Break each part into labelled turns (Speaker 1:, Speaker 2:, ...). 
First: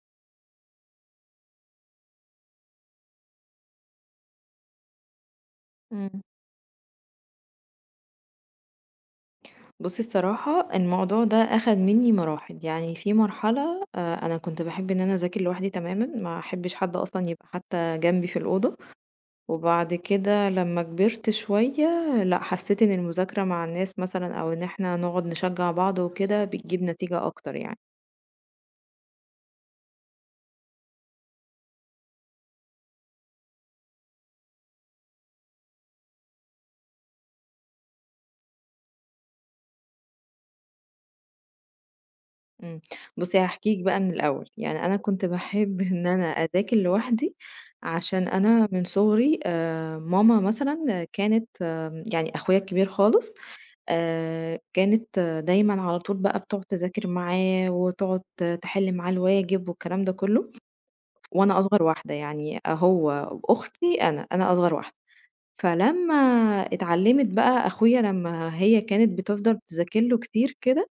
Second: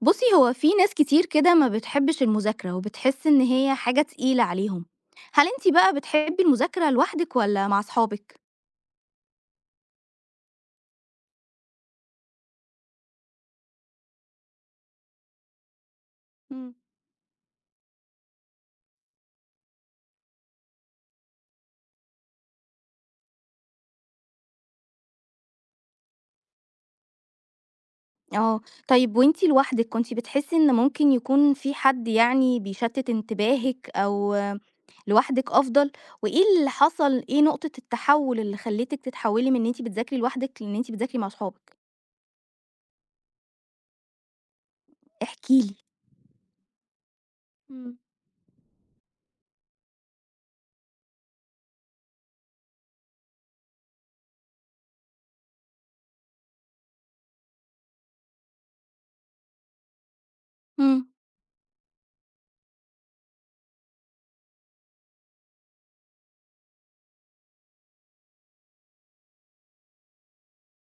Speaker 1: بُصّي، هو في ناس كتير كده ما بتحبّش المذاكرة، وبتحس إن هي حاجة تقيلة عليهم. هل أنتِ بقى
Speaker 2: إمم.
Speaker 1: بتحبّي المذاكرة لوحدِك والّا مع صحابِك؟
Speaker 2: بُصّي الصراحة الموضوع ده أخَد منّي مراحل، يعني في مرحلة أنا كنت باحب إن أنا أذاكر لوحدي تمامًا، ما
Speaker 1: إمم.
Speaker 2: أحبّش حد أصلًا يبقى حتى جنبي في الأوضة، وبعد كده لمّا كبرت شوية لأ، حسّيت إن المذاكرة مع الناس مثلًا أو إن إحنا نقعد نشجّع بعض وكده بتجيب نتيجة أكتر يعني.
Speaker 1: آه، طيب وأنتِ لوحدِك كنتِ بتحسّي إن ممكن يكون في حد يعني بيشتِّت انتباهِك أو لوحدِك أفضل؟ وإيه اللي حصل، إيه نقطة التحوّل اللي خلّتِك تتحوّلي من إن أنتِ بتذاكري لوحدِك لإن أنتِ بتذاكري مع صحابِك؟
Speaker 2: إمم. بُصّي هاحكي لِك بقى من الأول، يعني أنا كنت
Speaker 1: احكي لي.
Speaker 2: باحب إن أنا أذاكر لوحدي
Speaker 1: إمم.
Speaker 2: عشان أنا من صُغري ماما مثلًا كانت يعني أخويا الكبير خالص كانت دايمًا على طول بقى بتقعد تذاكر معاه، وتقعد تحل معاه الواجب والكلام ده كله،
Speaker 1: إمم،
Speaker 2: وأنا أصغر واحدة يعني هو وأختي أنا، أنا أصغر واحدة. فلمّا اتعلمت بقى أخويا لمّا هي كانت بتفضل تذاكر له كتير كده،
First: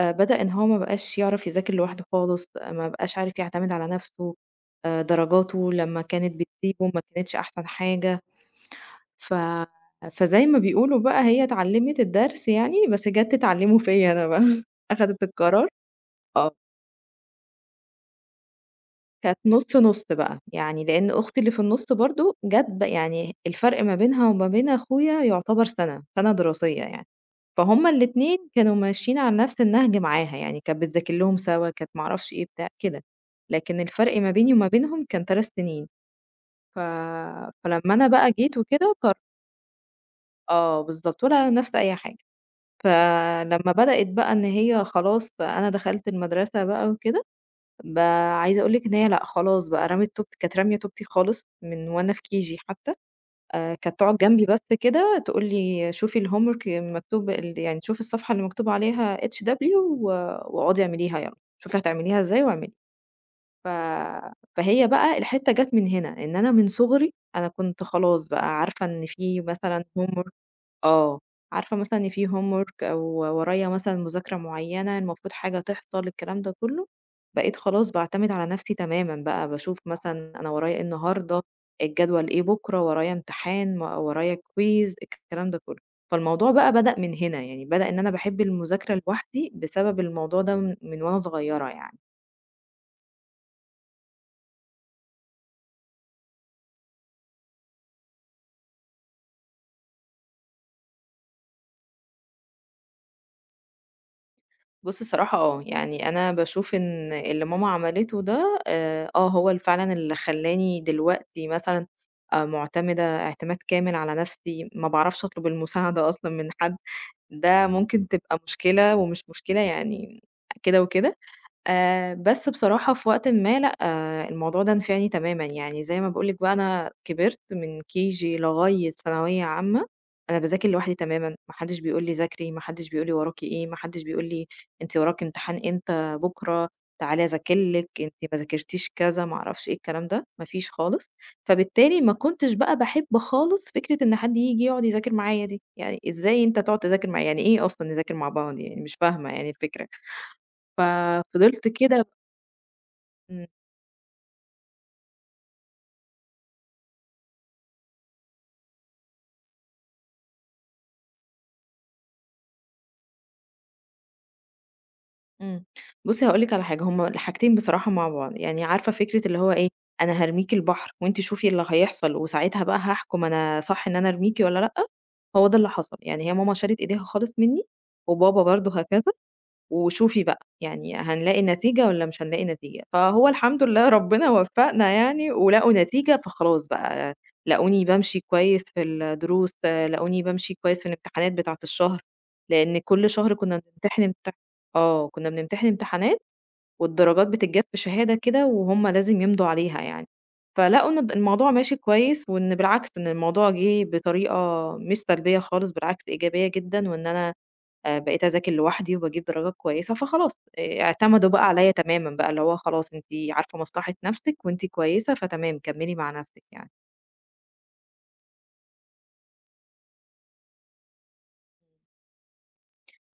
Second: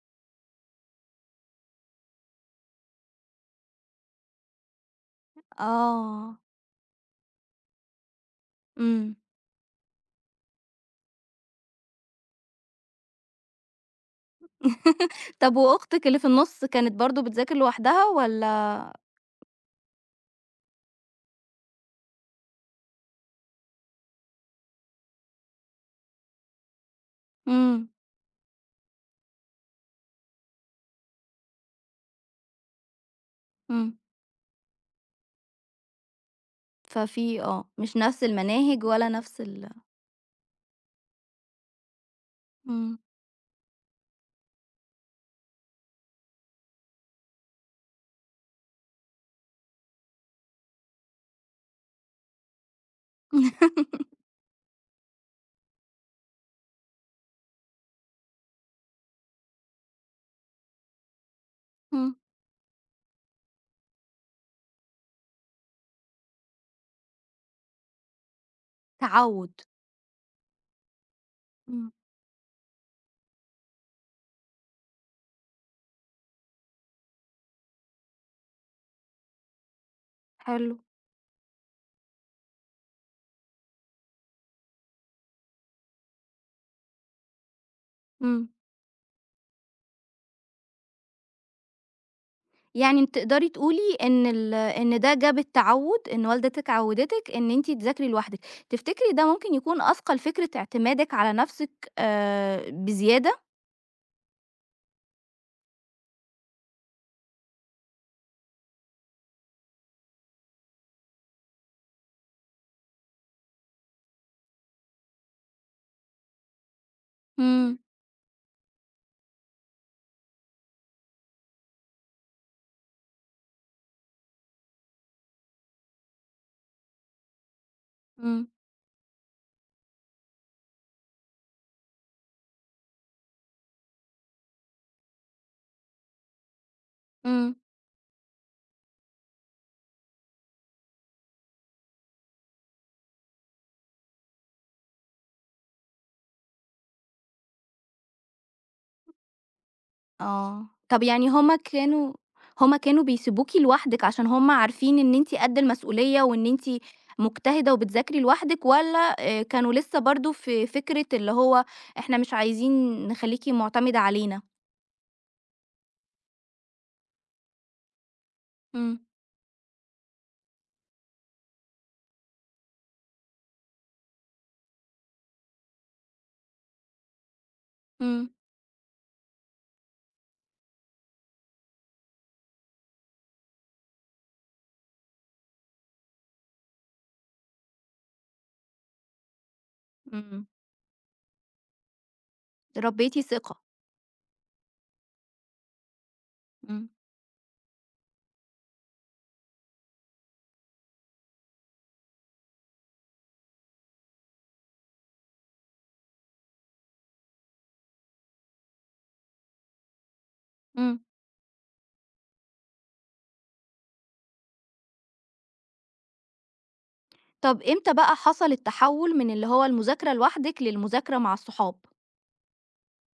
Speaker 2: بدأ إن هو ما بقاش يعرف يذاكر لوحده خالص، ما بقاش عارف يعتمد على نفسه، درجاته لمّا كانت
Speaker 1: آه،
Speaker 2: بتسيبه ما كانتش أحسن حاجة.
Speaker 1: إمم.
Speaker 2: ف فزي ما بيقولوا بقى هي اتعلّمِت الدرس يعني، بس جات تتعلّمه فيّا أنا بقى، أخدِت
Speaker 1: طب
Speaker 2: القرار
Speaker 1: وأختِك اللي في
Speaker 2: آه،
Speaker 1: النُص كانت برضه بتذاكر لوحدها والّا
Speaker 2: كانت نُص، نُص بقى، يعني لإن أختي اللي في النُص برضه جات يعني الفرق ما بينها وما بين أخويا يُعتبر سَنة، سَنة دراسية يعني، فهُم
Speaker 1: إمم،
Speaker 2: الاتنين كانوا ماشيين على نَفْس النهج معاها، يعني كانت بتذاكر لهم سَوا، كانت ما أعرفش إيه بتاع كده، لكن
Speaker 1: إمم،
Speaker 2: الفرق ما بيني وما بينهم كان 3 سِنين، ف
Speaker 1: ففي
Speaker 2: فلمّا
Speaker 1: مش
Speaker 2: أنا
Speaker 1: نفس
Speaker 2: بقى جيت
Speaker 1: المناهج
Speaker 2: وكده
Speaker 1: ولا نفس ال
Speaker 2: آه بالضبط، ولا نَفْس أي حاجة.
Speaker 1: إمم،
Speaker 2: فلمّا بدأت بقى إن هي خلاص أنا دخلت المدرسة بقى وكده، ب عايزة أقول لِك إن هي لأ خلاص بقى رمِت توب كانت رامية توبتي خالص من وأنا في KG حتى، كانت تقعد جنبي بس كده تقول لي شوفي الhomework المكتوب يعني شوفي الصفحة اللي مكتوب عليها HW واقعدي اعمليها يالّا، شوفي
Speaker 1: إمم،
Speaker 2: هتعمليها إزاي واعملي. ف فهي بقى الحتّة جات من هنا، إن أنا من صغري أنا كنت خلاص بقى عارفة إن في
Speaker 1: تعوُّد،
Speaker 2: مثلًا homework آه، عارفة
Speaker 1: إمم،
Speaker 2: مثلًا إن في homework أو ورايا مثلًا مذاكرة معيّنة المفروض حاجة تحصل الكلام ده كلّه، بقيت خلاص باعتمد على نفسي تمامًا بقى، باشوف مثلًا أنا
Speaker 1: حلو،
Speaker 2: ورايا إيه النهارده، الجدول إيه بُكرة، ورايا امتحان، ما ورايا quiz الكلام ده كلّه. فالموضوع بقى بدأ من هنا، يعني بدأ إن أنا باحب
Speaker 1: إمم،
Speaker 2: المذاكرة لوحدي بسبب الموضوع ده من وأنا صغيرة يعني.
Speaker 1: يعني تقدري تقولي إن إن ده جاب التعوُّد، إن والدتِك عوِّدتِك إن أنتِ تذاكري لوحدِك، تفتكري ده ممكن يكون أثقل فكرة اعتمادِك على نفسِك بزيادة؟
Speaker 2: بُص الصراحة آه، يعني أنا باشوف إن اللي ماما عملته ده آه هو فعلًا اللي خلّاني دلوقتي مثلًا معتمدة اعتماد كامل على نفسي، ما باعرفش أطلب المساعدة أصلًا من حد، ده
Speaker 1: إمم،
Speaker 2: ممكن تبقى مشكلة ومش مشكلة يعني كده وكده، بس بصراحة في وقتٍ ما لأ، آه الموضوع ده نفعني تمامًا، يعني زي ما باقول لِك بقى أنا كبرت من KG
Speaker 1: إمم،
Speaker 2: لغاية ثانوية عامة، أنا باذاكر لوحدي تمامًا، ما حدش بيقول لي ذاكري، ما حدش بيقول لي وراكِ إيه، ما حدش بيقول لي أنتِ وراكِ امتحان إمتى بكرة، تعالي
Speaker 1: إمم.
Speaker 2: أذاكر لِك، أنتِ ما ذاكرتيش كذا، ما أعرفش إيه الكلام ده، ما فيش خالص، فبالتالي ما كنتش بقى باحب خالص فكرة إن حد ييجي يقعد يذاكر معايا دي، يعني إزاي أنت تقعد تذاكر معايا، يعني إيه أصلًا نذاكر مع بعض يعني مش فاهمة يعني الفكرة،
Speaker 1: آه. طب يعني هم
Speaker 2: ففضلت كده.
Speaker 1: كانوا هم كانوا
Speaker 2: إمم،
Speaker 1: بيسيبوكِ لوحدِك عشان هم عارفين إن أنتِ قد المسؤولية وإن أنتِ مجتهدة وبتذاكري لوحدِك والّا كانوا لسه برضه في فكرة اللي هو إحنا مش عايزين نخلّيكِ مُعتمدة علينا؟
Speaker 2: إمم. بُصّي هاقول لِك على حاجة، هُم الحاجتين بصراحة مع بعض، يعني عارفة
Speaker 1: إمم،
Speaker 2: فكرة اللي هو إيه، أنا هارميكِ البحر وأنتِ شوفي اللي هيحصل وساعتها بقى هاحكم أنا صح إن أنا أرميكِ والّا لأ، هو ده اللي حصل، يعني هي ماما شالت إيديها خالص منّي
Speaker 1: إمم،
Speaker 2: وبابا برضه هكذا وشوفي بقى، يعني هنلاقي نتيجة والّا مش هنلاقي نتيجة، فهو الحمد لله ربنا وفّقنا يعني ولقوا نتيجة، فخلاص بقى لقوني بامشي كويس في الدروس، آه، لقوني
Speaker 1: إمم.
Speaker 2: بامشي كويس في الامتحانات بتاعة الشهر، لإن كل
Speaker 1: ربّيتِ
Speaker 2: شهر كنا
Speaker 1: ثقة.
Speaker 2: بنمتحن آه، كنا بنمتحن امتحانات
Speaker 1: إمم،
Speaker 2: والدرجات بتتجاب في شهادة كده وهُم لازم يمضوا عليها يعني، فلقوا إن الموضوع ماشي كويس وإن بالعكس إن الموضوع جِه بطريقة مش سلبية خالص بالعكس إيجابية جدًا، وإن أنا بقيت أذاكر لوحدي وباجيب درجات كويسة، فخلاص
Speaker 1: إمم.
Speaker 2: اعتمدوا بقى عليَّ تمامًا بقى، اللي هو خلاص أنتِ عارفة مصلحة نَفْسِك وأنتِ كويسة فتمام كمّلي مع نَفْسِك يعني.
Speaker 1: طب إمتى بقى حصل التحوُّل من اللي هو المذاكرة لوحدِك للمذاكرة مع الصحاب؟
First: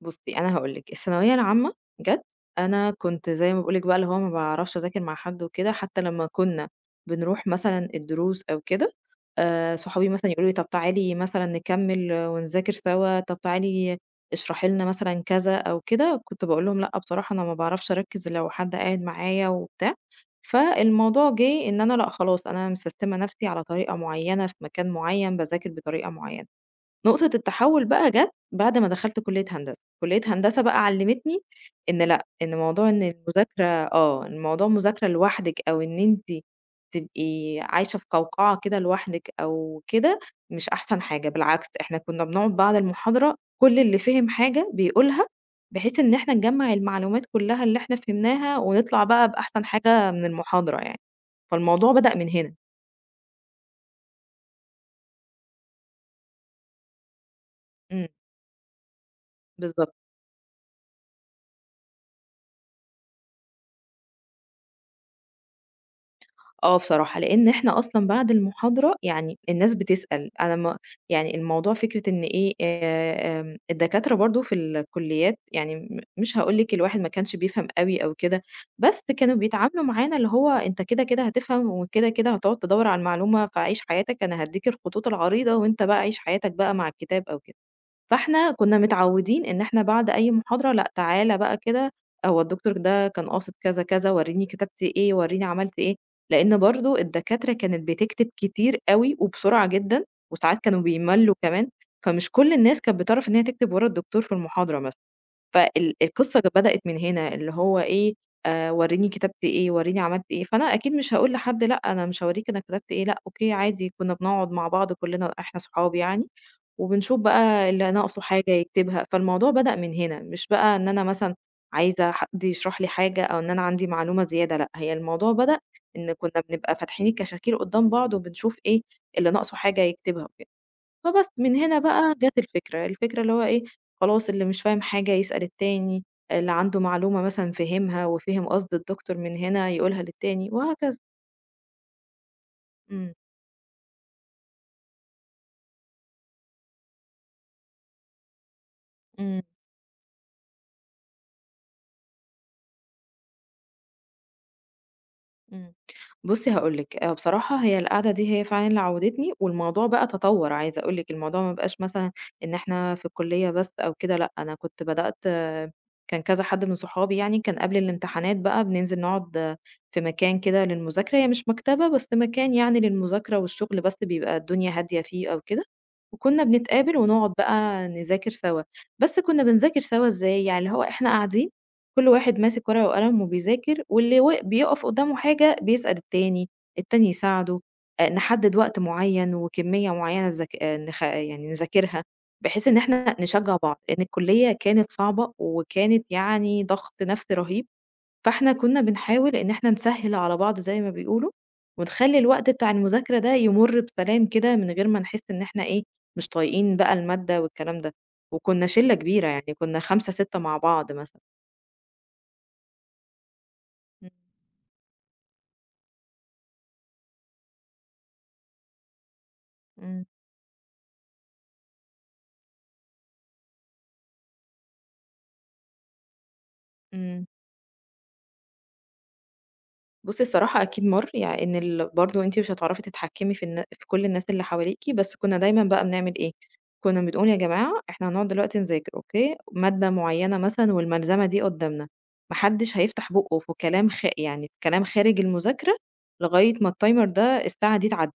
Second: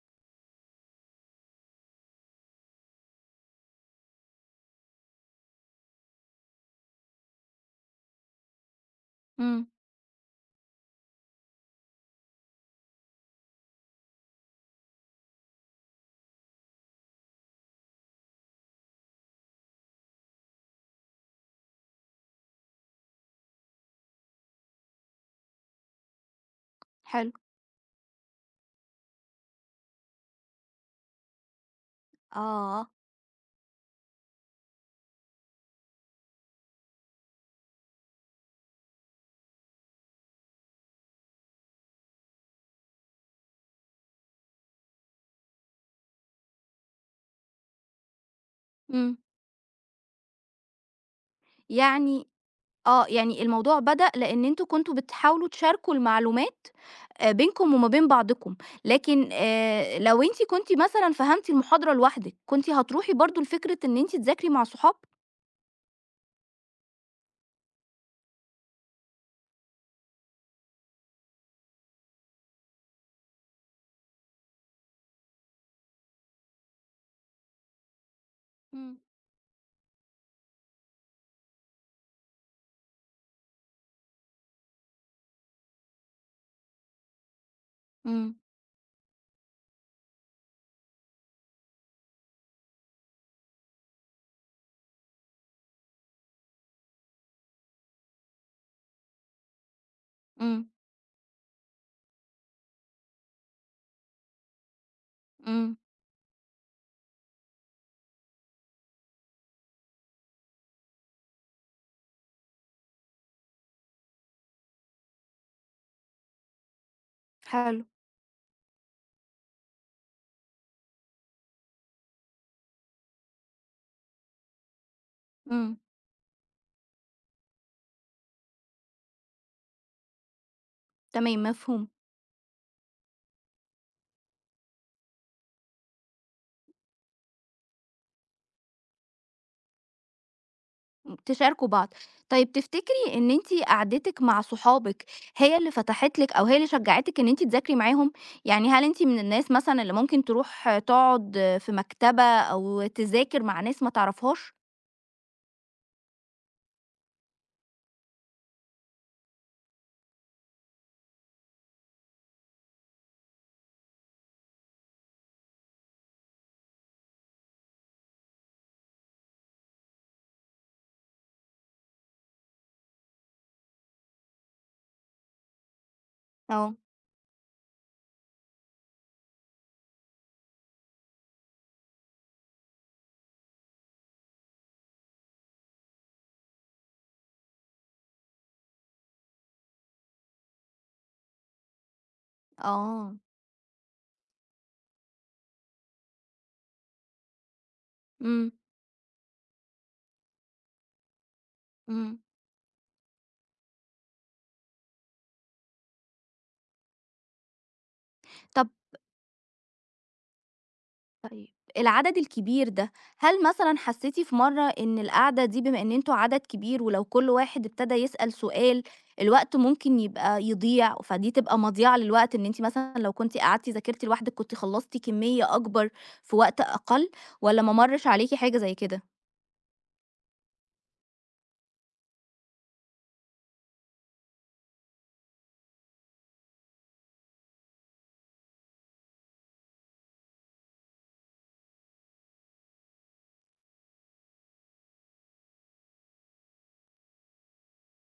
Speaker 2: بُصّي، أنا هاقول لِك، الثانوية العامة جات أنا كنت زي ما باقول لِك بقى اللي هو ما باعرفش أذاكر مع حد وكده، حتى لمّا كنا بنروح مثلًا الدروس أو كده،
Speaker 1: إمم،
Speaker 2: صحابي مثلًا يقولوا لي طَب تعالي مثلًا نكمّل ونذاكر سوا، طَب تعالي اشرحي لنا مثلًا كذا أو كده، كنت باقول لهم لأ بصراحة أنا ما باعرفش أركّز لو حد قاعد معايا وبتاع، فالموضوع جِه إن أنا لأ خلاص أنا مسستمة نَفْسي على طريقة معيّنة في مكان معيّن، باذاكر بطريقة معيّنة. نقطة
Speaker 1: حلو.
Speaker 2: التحوّل بقى جات بعد ما دخلت كلية هندسة، كلية هندسة بقى علّمتني إن لأ، إن موضوع
Speaker 1: آه.
Speaker 2: إن المذاكرة آه، إن موضوع المذاكرة لوحدِك أو إن أنتِ تبقي عايشة في قوقعة كده لوحدِك أو كده، مش أحسن حاجة، بالعكس إحنا كُنّا بنقعد بعد المحاضرة كل اللي فِهِم حاجة بيقولها، بحيث إن إحنا نجمّع المعلومات كلّها اللي إحنا فهمناها ونطلع
Speaker 1: إمم.
Speaker 2: بقى بأحسن حاجة من المحاضرة يعني، فالموضوع بدأ
Speaker 1: يعني
Speaker 2: من هنا.
Speaker 1: يعني الموضوع بدأ لإن أنتم كنتم بتحاولوا تشاركوا المعلومات بينكم وما
Speaker 2: إمم،
Speaker 1: بين بعضكم، لكن
Speaker 2: بالضبط.
Speaker 1: لو أنتِ كنتِ مثلًا فهمتِ المحاضرة لوحدِك، كنتِ هتروحي برضه لفكرة إن أنتِ تذاكري مع صحاب؟
Speaker 2: آه بصراحة، لإن إحنا أصلًا بعد المحاضرة يعني الناس بتسأل، أنا ما يعني الموضوع فكرة إن إيه، الدكاترة برضه في الكليات يعني مش هاقول لِك الواحد ما كانش بيفهم أوي أو كده،
Speaker 1: إمم.
Speaker 2: بس كانوا بيتعاملوا معانا اللي هو أنت كده، كده هتفهم وكده، كده هتقعد تدوّر على المعلومة، فعيش حياتك أنا هادّيك الخطوط العريضة وأنت بقى عيش حياتك بقى مع الكتاب أو كده.
Speaker 1: إمم،
Speaker 2: فإحنا كنا متعودين إن إحنا بعد أي محاضرة لأ، تعالَ بقى كده هو الدكتور ده كان قاصد كذا، كذا، ورّيني كتبت إيه، ورّيني عملت إيه، لإن برضه الدكاترة كانت بتكتب كتير أوي وبسرعة جدًا، وساعات
Speaker 1: إمم،
Speaker 2: كانوا بيملّوا كمان، فمش كل الناس كانت بتعرف إن هي تكتب ورا الدكتور في المحاضرة مثلًا،
Speaker 1: إمم،
Speaker 2: القصة كانت بدأت من هنا، اللي هو إيه، ورّيني كتبت إيه، ورّيني عملت إيه، فأنا أكيد مش هاقول لحد لأ، أنا مش هاورّيك أنا كتبت إيه، لأ، أوكي عادي كنا بنقعد مع بعض كلنا إحنا صحاب يعني، وبنشوف بقى
Speaker 1: حلو،
Speaker 2: اللي ناقصه حاجة يكتبها، فالموضوع بدأ من هنا، مش بقى إن أنا مثلًا عايزة حد يشرح لي حاجة أو إن أنا عندي معلومة زيادة، لأ، هي الموضوع بدأ
Speaker 1: إمم،
Speaker 2: إن كنا بنبقى فاتحين الكشاكيل قدّام بعض وبنشوف إيه اللي ناقصه حاجة يكتبها وكده، فبس
Speaker 1: تمام
Speaker 2: من هنا
Speaker 1: مفهوم.
Speaker 2: بقى جات الفكرة، الفكرة اللي هو إيه، خلاص اللي مش فاهم حاجة يسأل التاني، اللي عنده معلومة مثلًا فهمها وفهم قصد الدكتور من هنا يقولها للتاني وهكذا.
Speaker 1: إمم، تشاركوا بعض. طيب تفتكري
Speaker 2: إمم،
Speaker 1: إن أنتِ قعدتِك مع صحابِك هي اللي فتحت لِك أو هي اللي شجّعتِك إن أنتِ تذاكري معاهم؟ يعني هل أنتِ من
Speaker 2: إمم.
Speaker 1: الناس مثلًا اللي ممكن تروح تقعد في مكتبة أو تذاكر مع ناس ما تعرفهاش؟
Speaker 2: إمم. بُصّي هاقول لِك، بصراحة هي القعدة دي هي فعلًا اللي عوّدتني والموضوع بقى تطوّر، عايزة أقول لِك الموضوع ما بقاش مثلًا إن إحنا في الكُلّية بس أو كده لأ، أنا كنت بدأت آه، كان كذا حد من صحابي يعني كان قبل الامتحانات بقى بننزل نقعد آه، في مكان كده للمذاكرة، هي مش مكتبة بس مكان يعني للمذاكرة والشغل بس بيبقى الدنيا هادية فيه أو كده، وكُنّا
Speaker 1: آه.
Speaker 2: بنتقابل ونقعد بقى نذاكر سوا، بس كُنّا بنذاكر سوا إزاي؟ يعني اللي هو إحنا قاعدين كل واحد ماسك ورقة وقلم وبيذاكر واللي بيقف قدامه حاجة بيسأل التاني، التاني يساعده، نحدد وقت معين وكمية معينة نذاك نخ يعني نذاكرها، بحيث إن
Speaker 1: آه،
Speaker 2: إحنا نشجع بعض، لإن الكلية كانت صعبة وكانت يعني ضغط نفسي رهيب،
Speaker 1: إمم،
Speaker 2: فإحنا كنا بنحاول إن إحنا نسهّل على بعض زي ما بيقولوا، ونخلّي
Speaker 1: إمم.
Speaker 2: الوقت بتاع المذاكرة ده يمُر بسلام كده من غير ما نحس إن إحنا إيه، مش طايقين بقى المادة والكلام ده، وكنا
Speaker 1: طَب
Speaker 2: شِلّة كبيرة يعني كنا 5، 6 مع بعض مثلًا.
Speaker 1: طيب العدد الكبير ده هل مثلا
Speaker 2: إمم.
Speaker 1: حسيتي في مرة إن القعدة دي بما إن انتوا عدد كبير ولو كل واحد ابتدى يسأل سؤال الوقت ممكن
Speaker 2: إمم،
Speaker 1: يبقى يضيع فدي تبقى مضيعة للوقت إن انت مثلا لو كنت قعدتي ذاكرتي لوحدك كنت خلصتي كمية أكبر في وقت أقل
Speaker 2: إمم.
Speaker 1: ولا ما مرش عليكي حاجة زي كده؟
Speaker 2: بُصّي الصراحة أكيد مَر، يعني إن برضه أنتِ مش هتعرفي تتحكمي في في كل الناس اللي حواليكِ، بس كنا دايمًا بقى بنعمل إيه، كنا بنقول يا جماعة إحنا هنقعد دلوقتي نذاكر أوكي، مادة معيّنة مثلًا والملزمة دي قدّامنا، ما حدش هيفتح بُقّه في كلام يعني في كلام خارج المذاكرة لغاية ما الtimer ده الساعة دي تعدّي،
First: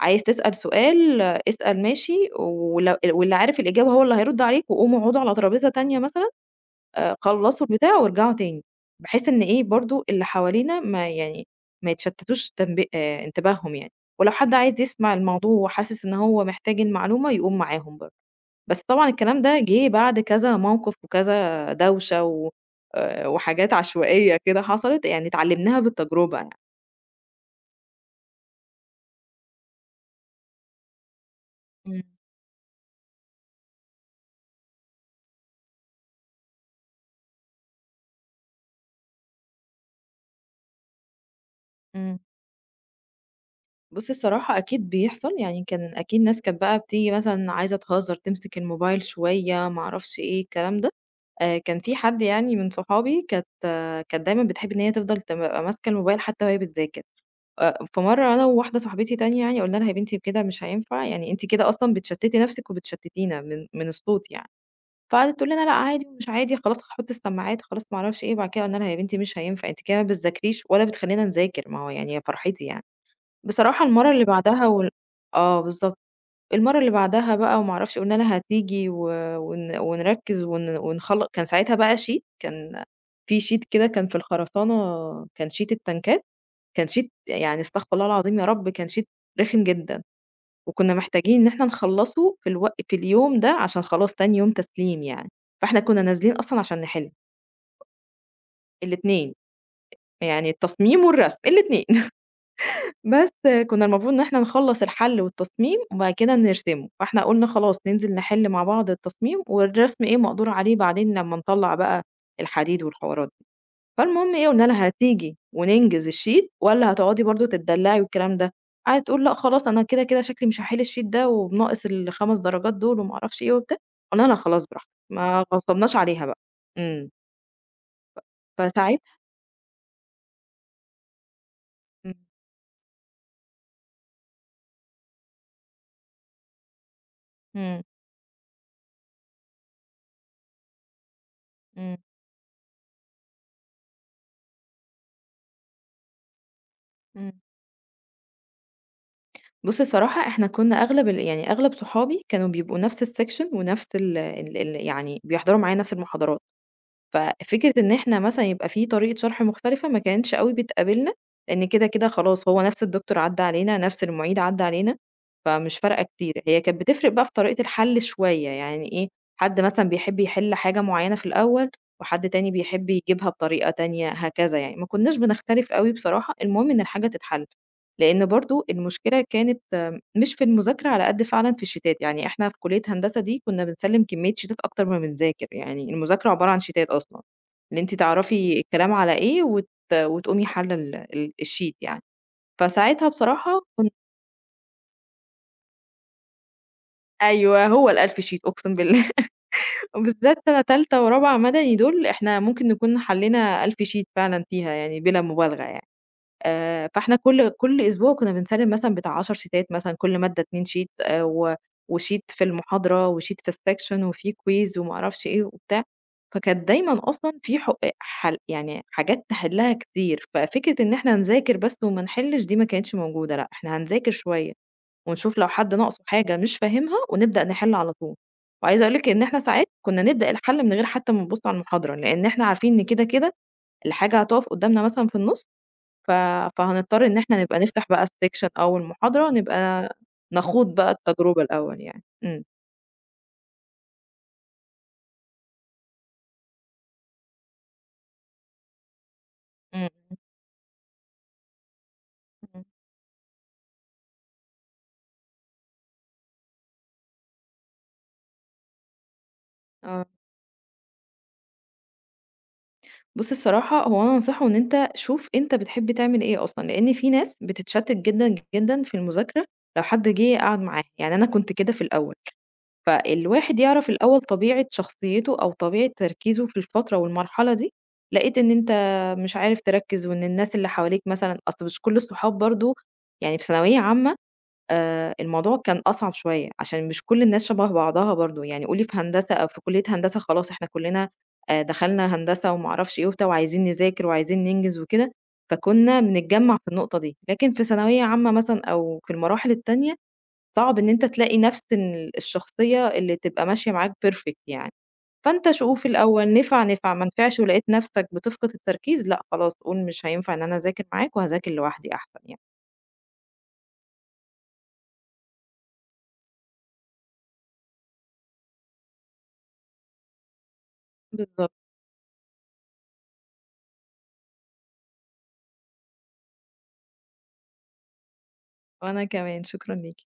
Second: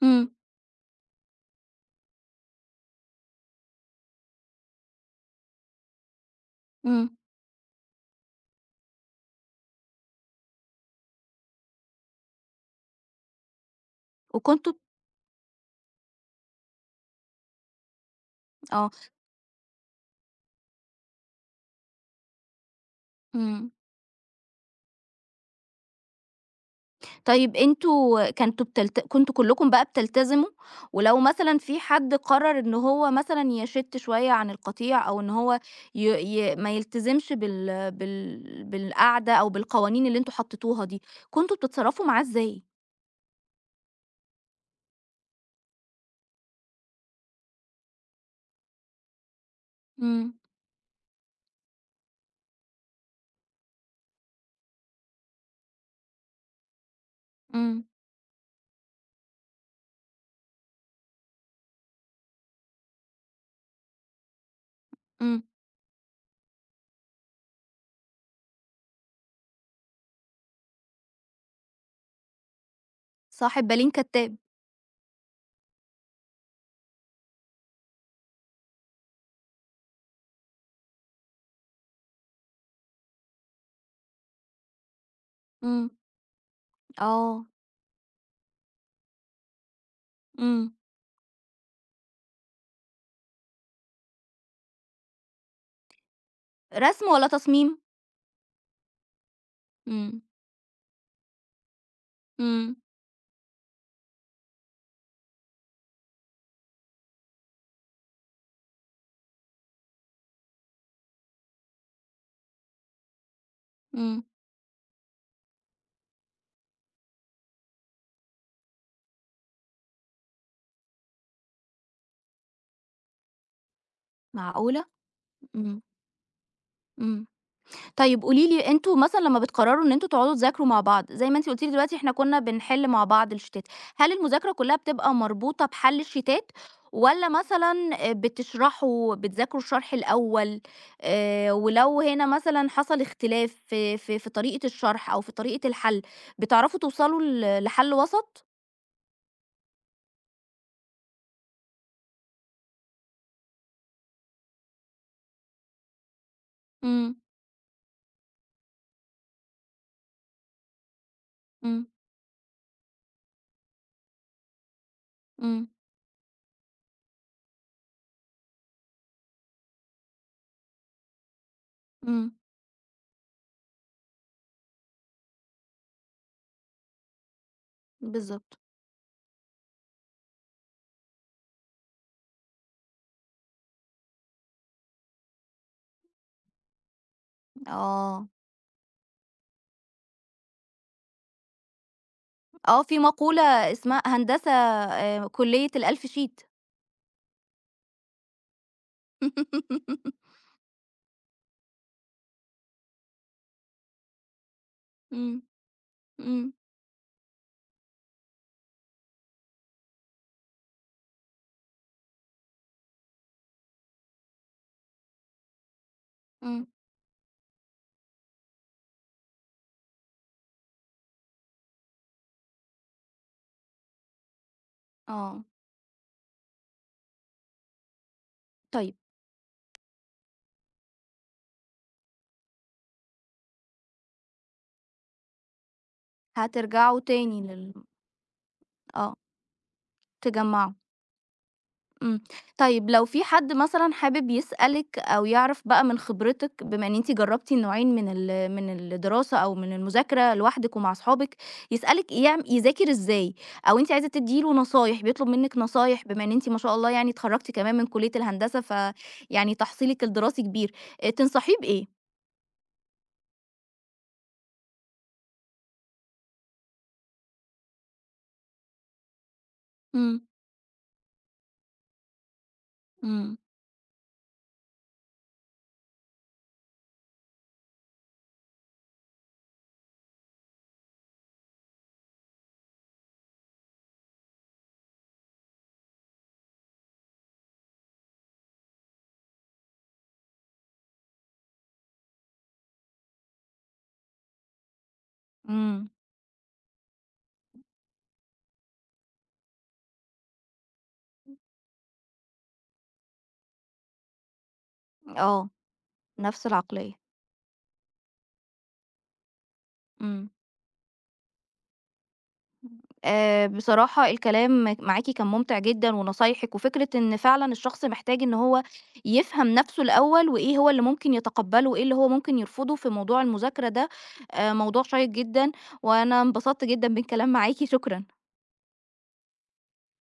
Speaker 2: عايز
Speaker 1: امم
Speaker 2: تسأل سؤال آه، اسأل ماشي واللي عارف الإجابة هو اللي هيرُد عليك وقوموا اقعدوا على ترابيزة تانية مثلًا
Speaker 1: امم
Speaker 2: خلّصوا البتاع وارجعوا تاني، بحيث إن إيه برضه اللي حوالينا ما يعني ما يتشتتوش تنب انتباههم يعني، ولو حد
Speaker 1: وكنتوا
Speaker 2: عايز يسمع الموضوع وحاسس إن هو محتاج المعلومة يقوم معاهم برضه، بس
Speaker 1: اه
Speaker 2: طبعًا الكلام ده جه بعد كذا موقف وكذا دوشة و
Speaker 1: امم
Speaker 2: وحاجات عشوائية كده حصلت يعني اتعلمناها بالتجربة يعني.
Speaker 1: طيب أنتم كنتم كلكم بقى بتلتزموا، ولو مثلًا في
Speaker 2: إمم،
Speaker 1: حد قرر إن هو مثلًا يشِّت شوية عن القطيع أو إن هو ي ي ما يلتزمش بالقعدة أو بالقوانين اللي أنتم حطيتوها دي، كنتم بتتصرّفوا
Speaker 2: إمم.
Speaker 1: معاه إزاي؟
Speaker 2: بُصّي الصراحة أكيد بيحصل، يعني كان أكيد ناس كانت بقى بتيجي مثلًا عايزة تهزر، تمسك الموبايل شوية، ما أعرفش
Speaker 1: إمم،
Speaker 2: إيه الكلام ده. كان في حد يعني من صحابي كانت آه، كانت دايمًا بتحب إن هي تفضل تبقى ماسكة الموبايل حتى وهي بتذاكر،
Speaker 1: إمم،
Speaker 2: فمرّة أنا وواحدة صاحبتي تانية يعني قُلنا لها: "يا بنتي كده مش هينفع، يعني أنتِ كده أصلًا بتشتتي نفسِك وبتشتتينا من الصوت يعني." فقعدت
Speaker 1: إمم،
Speaker 2: تقول لنا: "لأ عادي ومش عادي، خلاص هاحط السماعات، خلاص ما أعرفش إيه." وبعد كده قُلنا لها: "يا بنتي مش هينفع، أنتِ كده ما بتذاكريش ولا بتخلّينا نذاكر، ما هو يعني يا فرحتي يعني."
Speaker 1: صاحب
Speaker 2: بصراحة
Speaker 1: بالين
Speaker 2: المَرّة اللي
Speaker 1: كدّاب،
Speaker 2: بعدها آه بالضبط. المرّة اللي بعدها بقى وما أعرفش قُلنا لها هتيجي و ون ونركّز ون ونخل كان ساعتها بقى sheet. كان في sheet كده، كان في الخرسانة، كان sheet
Speaker 1: إمم،
Speaker 2: التنكات، كان sheet
Speaker 1: آه،
Speaker 2: يعني أستغفر الله العظيم يا رب كان sheet رخم جدًا،
Speaker 1: إمم،
Speaker 2: وكنا محتاجين إن إحنا نخلّصه في اليوم ده عشان خلاص تاني يوم تسليم يعني، فإحنا كنا نازلين أصلًا عشان
Speaker 1: رسم
Speaker 2: نحِل
Speaker 1: والّا تصميم؟
Speaker 2: الاتنين،
Speaker 1: إمم،
Speaker 2: يعني التصميم والرسم الاتنين.
Speaker 1: إمم،
Speaker 2: بس كنا المفروض إن إحنا نخلّص الحَل والتصميم وبعد كده نرسمه، فإحنا قُلنا خلاص ننزل نحِل مع بعض التصميم والرسم إيه مقدور عليه بعدين لمّا نطلّع بقى الحديد والحوارات دي،
Speaker 1: إمم،
Speaker 2: فالمهم إيه قُلنا لها هتيجي وننجز الشيت والّا هتقعدي برضه تتدلّعي والكلام ده؟ قعدت تقول لأ خلاص أنا كده، كده شكلي مش هاحِل الشيت ده وبناقص ال5 درجات دول وما أعرفش إيه وبتاع، قُلنا لها خلاص
Speaker 1: معقولة!
Speaker 2: براحتك، ما
Speaker 1: إمم،
Speaker 2: غصّبناش عليها بقى. إمم،
Speaker 1: إمم. طيب قولي لي أنتم
Speaker 2: فساعتها
Speaker 1: مثلًا لمّا بتقرروا إن أنتم تقعدوا تذاكروا مع بعض، زي ما أنتِ قُلتِ لي دلوقتي إحنا
Speaker 2: إمم،
Speaker 1: كنا بنحل مع بعض الشيتات، هل المذاكرة كلها بتبقى مربوطة بحل الشيتات، والّا مثلًا
Speaker 2: إمم،
Speaker 1: بتذاكروا الشرح الأول،
Speaker 2: إمم،
Speaker 1: ولو هنا مثلًا حصل اختلاف في طريقة الشرح أو في طريقة الحل، بتعرفوا توصلوا
Speaker 2: إمم.
Speaker 1: لحل وسط؟
Speaker 2: بُص الصراحة إحنا كنا أغلب ال يعني أغلب صحابي كانوا بيبقوا نفس الsection ونفس ال ال ال يعني بيحضروا معايا نفس المحاضرات،
Speaker 1: إمم،
Speaker 2: ففكرة إن إحنا مثلًا يبقى في طريقة شرح مختلفة ما كانتش أوي بتقابلنا، لإن
Speaker 1: إمم،
Speaker 2: كده، كده خلاص هو نفس الدكتور عدّى علينا، نفس المعيد عدّى علينا،
Speaker 1: إمم،
Speaker 2: فمش فارقة كتير. هي كانت بتفرق بقى في طريقة الحل شوية، يعني إيه، حد مثلًا بيحب يحل حاجة معينة في الأول، وحد
Speaker 1: إمم،
Speaker 2: تاني بيحب يجيبها بطريقة تانية هكذا يعني، ما كناش بنختلف أوي بصراحة، المهم إن الحاجة تتحل. لإن
Speaker 1: بالضبط،
Speaker 2: برضه المشكلة كانت مش في المذاكرة على قد فعلًا في الشيتات، يعني إحنا في كلية هندسة دي كنا بنسلِّم كمية شيتات أكتر ما بنذاكر، يعني المذاكرة عبارة عن شيتات أصلًا، اللي أنتِ
Speaker 1: آه،
Speaker 2: تعرفي الكلام على إيه وتقومي حالة ال ال الشيت يعني،
Speaker 1: آه في
Speaker 2: فساعتها بصراحة
Speaker 1: مقولة
Speaker 2: كنت.
Speaker 1: اسمها هندسة كلية ال1000 شيت
Speaker 2: أيوه هو ال1000 شيت أقسم بالله وبالذات سَنة تالتة ورابعة مدني دول إحنا ممكن نكون حلّينا 1000 شيت فعلًا فيها يعني بلا
Speaker 1: إمم،
Speaker 2: مبالغة يعني.
Speaker 1: إمم،
Speaker 2: فإحنا كل أسبوع كنا بنسلِّم مثلًا بتاع 10 شيتات مثلًا، كل مادة 2 شيت وشيت في المحاضرة وشيت في الsection وفي quiz وما أعرفش إيه وبتاع،
Speaker 1: إمم،
Speaker 2: فكانت دايمًا أصلًا في حو حل يعني حاجات نحلّها كتير، ففكرة إن إحنا نذاكر بس وما نحلّش دي ما كانتش موجودة، لأ، إحنا هنذاكر شوية ونشوف
Speaker 1: آه،
Speaker 2: لو حد ناقصه حاجة مش فاهمها ونبدأ نحل على طول، وعايزة
Speaker 1: طيب
Speaker 2: أقول لِك إن إحنا ساعات كنا نبدأ الحل من غير حتى ما نبُص على المحاضرة، لإن إحنا عارفين إن كده، كده الحاجة هتُقف قدّامنا مثلًا في النُص ف
Speaker 1: هترجعوا
Speaker 2: فهنضطر إن
Speaker 1: تاني
Speaker 2: إحنا نبقى
Speaker 1: لل
Speaker 2: نفتح بقى السيكشن أو
Speaker 1: آه،
Speaker 2: المحاضرة نبقى
Speaker 1: تجمّعوا،
Speaker 2: نخوض بقى التجربة الأول يعني.
Speaker 1: إمم،
Speaker 2: إمم.
Speaker 1: طيب لو في حد مثلًا حابب يسألِك أو يعرف بقى من خبرتِك بما إن أنتِ جرّبتِ النوعين من الدراسة أو من
Speaker 2: إمم، إمم،
Speaker 1: المذاكرة لوحدِك ومع أصحابِك، يسألِك
Speaker 2: إمم.
Speaker 1: يذاكر إزاي، أو أنتِ عايزة تدّي له نصايح، بيطلب منِّك نصايح بما إن أنتِ ما شاء الله يعني اتخرّجتِ كمان من كلية الهندسة فيعني تحصيلِك
Speaker 2: آه.
Speaker 1: الدراسي كبير، تنصحيه بإيه؟
Speaker 2: بُص الصراحة هو أنا أنصحه إن أنت شوف أنت بتحب تعمل إيه أصلًا، لإن في ناس بتتشتت جدًا، جدًا في المذاكرة لو حد
Speaker 1: إمم،
Speaker 2: جه قعد معاها، يعني أنا كنت كده في الأول.
Speaker 1: إمم،
Speaker 2: فالواحد يعرف الأول طبيعة شخصيته أو طبيعة تركيزه في الفترة والمرحلة دي، لقيت إن أنت مش عارف تركّز وإن الناس اللي حواليك مثلًا أصل مش كل الصحاب برضه، يعني في ثانوية عامة الموضوع كان أصعب شوية، عشان مش كل الناس شبه بعضها برضه، يعني قولي في هندسة أو في كلية هندسة خلاص إحنا كلنا دخلنا هندسة وما أعرفش إيه وبتاع وعايزين نذاكر وعايزين ننجز وكده،
Speaker 1: إمم،
Speaker 2: فكنا بنتجمّع في النقطة دي، لكن في ثانوية عامة مثلًا أو في المراحل التانية، صعب إن أنت تلاقي نفس الشخصية اللي تبقى ماشية معاك perfect يعني،
Speaker 1: آه،
Speaker 2: فأنت شوف الأول
Speaker 1: نفس
Speaker 2: نفع،
Speaker 1: العقلية.
Speaker 2: نفع، ما نفعش ولقيت نفسك بتفقد التركيز، لأ خلاص قُل مش
Speaker 1: إمم.
Speaker 2: هينفع إن أنا أذاكر معاك وهاذاكر لوحدي أحسن يعني.
Speaker 1: بصراحة الكلام معاكِ كان ممتع جدًا، ونصايحِك وفكرة إن فعلًا الشخص محتاج إن هو يفهم نفسه الأول، وإيه هو اللي ممكن
Speaker 2: بالضبط،
Speaker 1: يتقبله، وإيه اللي هو ممكن يرفضه في موضوع المذاكرة ده، موضوع شيق جدًا، وأنا انبسطت جدًا بالكلام معاكِ، شكرًا.
Speaker 2: وأنا كمان شكرًا ليكِ.